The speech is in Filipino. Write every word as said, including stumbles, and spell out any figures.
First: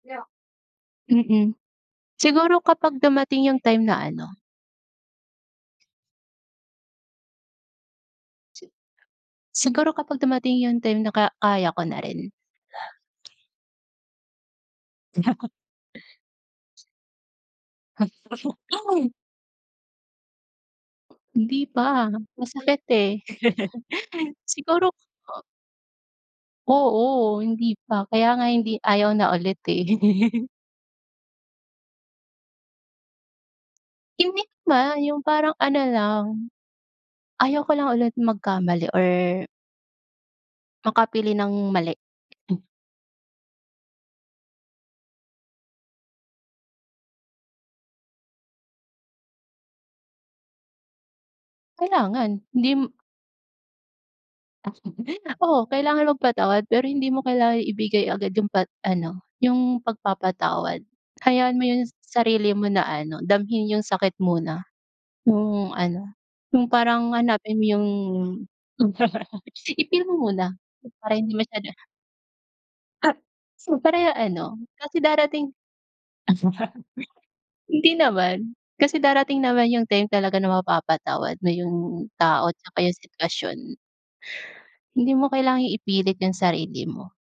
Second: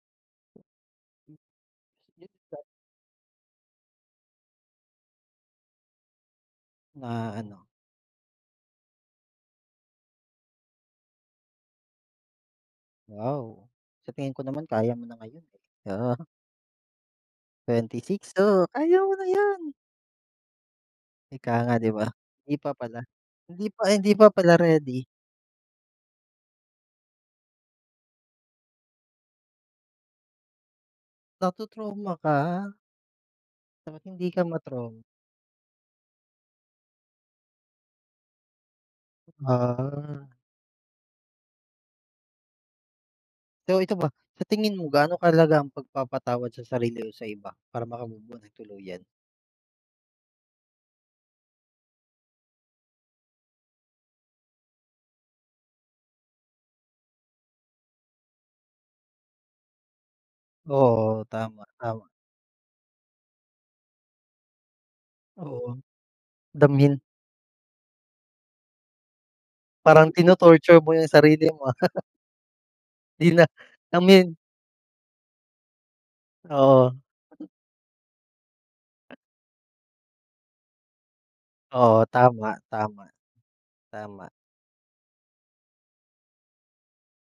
Mm, siguro kapag dumating yung time na ano. Ma ano? Si siguro kapag dumating yung time na ka kaya ko na rin. Wow, sa tingin ko naman kaya mo na ngayon, eh, oo. Twenty six oh, kaya mo na yan. Ika Hindi nga 'di ba? pa, Hindi pa masakit, pala, eh, hindi pa hindi pa pala siguro ready. o Oo, hindi pa, kaya nga hindi ayaw na ulit, eh. Nato-trauma ka? Hindi ka Hindi naman ma-trauma. yung parang ano lang, ayaw ko lang ulit magkamali or Ah. makapili ng mali. Pero ito ba, sa tingin mo gaano kahalaga ang pagpapatawad sa sarili o sa iba para maka move-on nang tuluyan? Kailangan, hindi Oo kailangan magpatawad pero hindi mo kailangan ibigay agad yung pa ano yung pagpapatawad, Oo, hayaan tama, mo yung tama. sarili mo na ano, damhin yung sakit muna, Oo, yung ano, yung damhin. parang hanapin mo yung i-feel Parang mo muna tino-torture mo yung para hindi sarili mo. masyadong Ah Di na so, para ya damhin ano kasi darating Oo. Hindi naman, kasi darating naman yung time talaga na mapapatawad mo yung Oo tao,' tama, tsaka yung tama, sitwasyon. tama. Hindi mo kailangang ipilit yung sarili mo.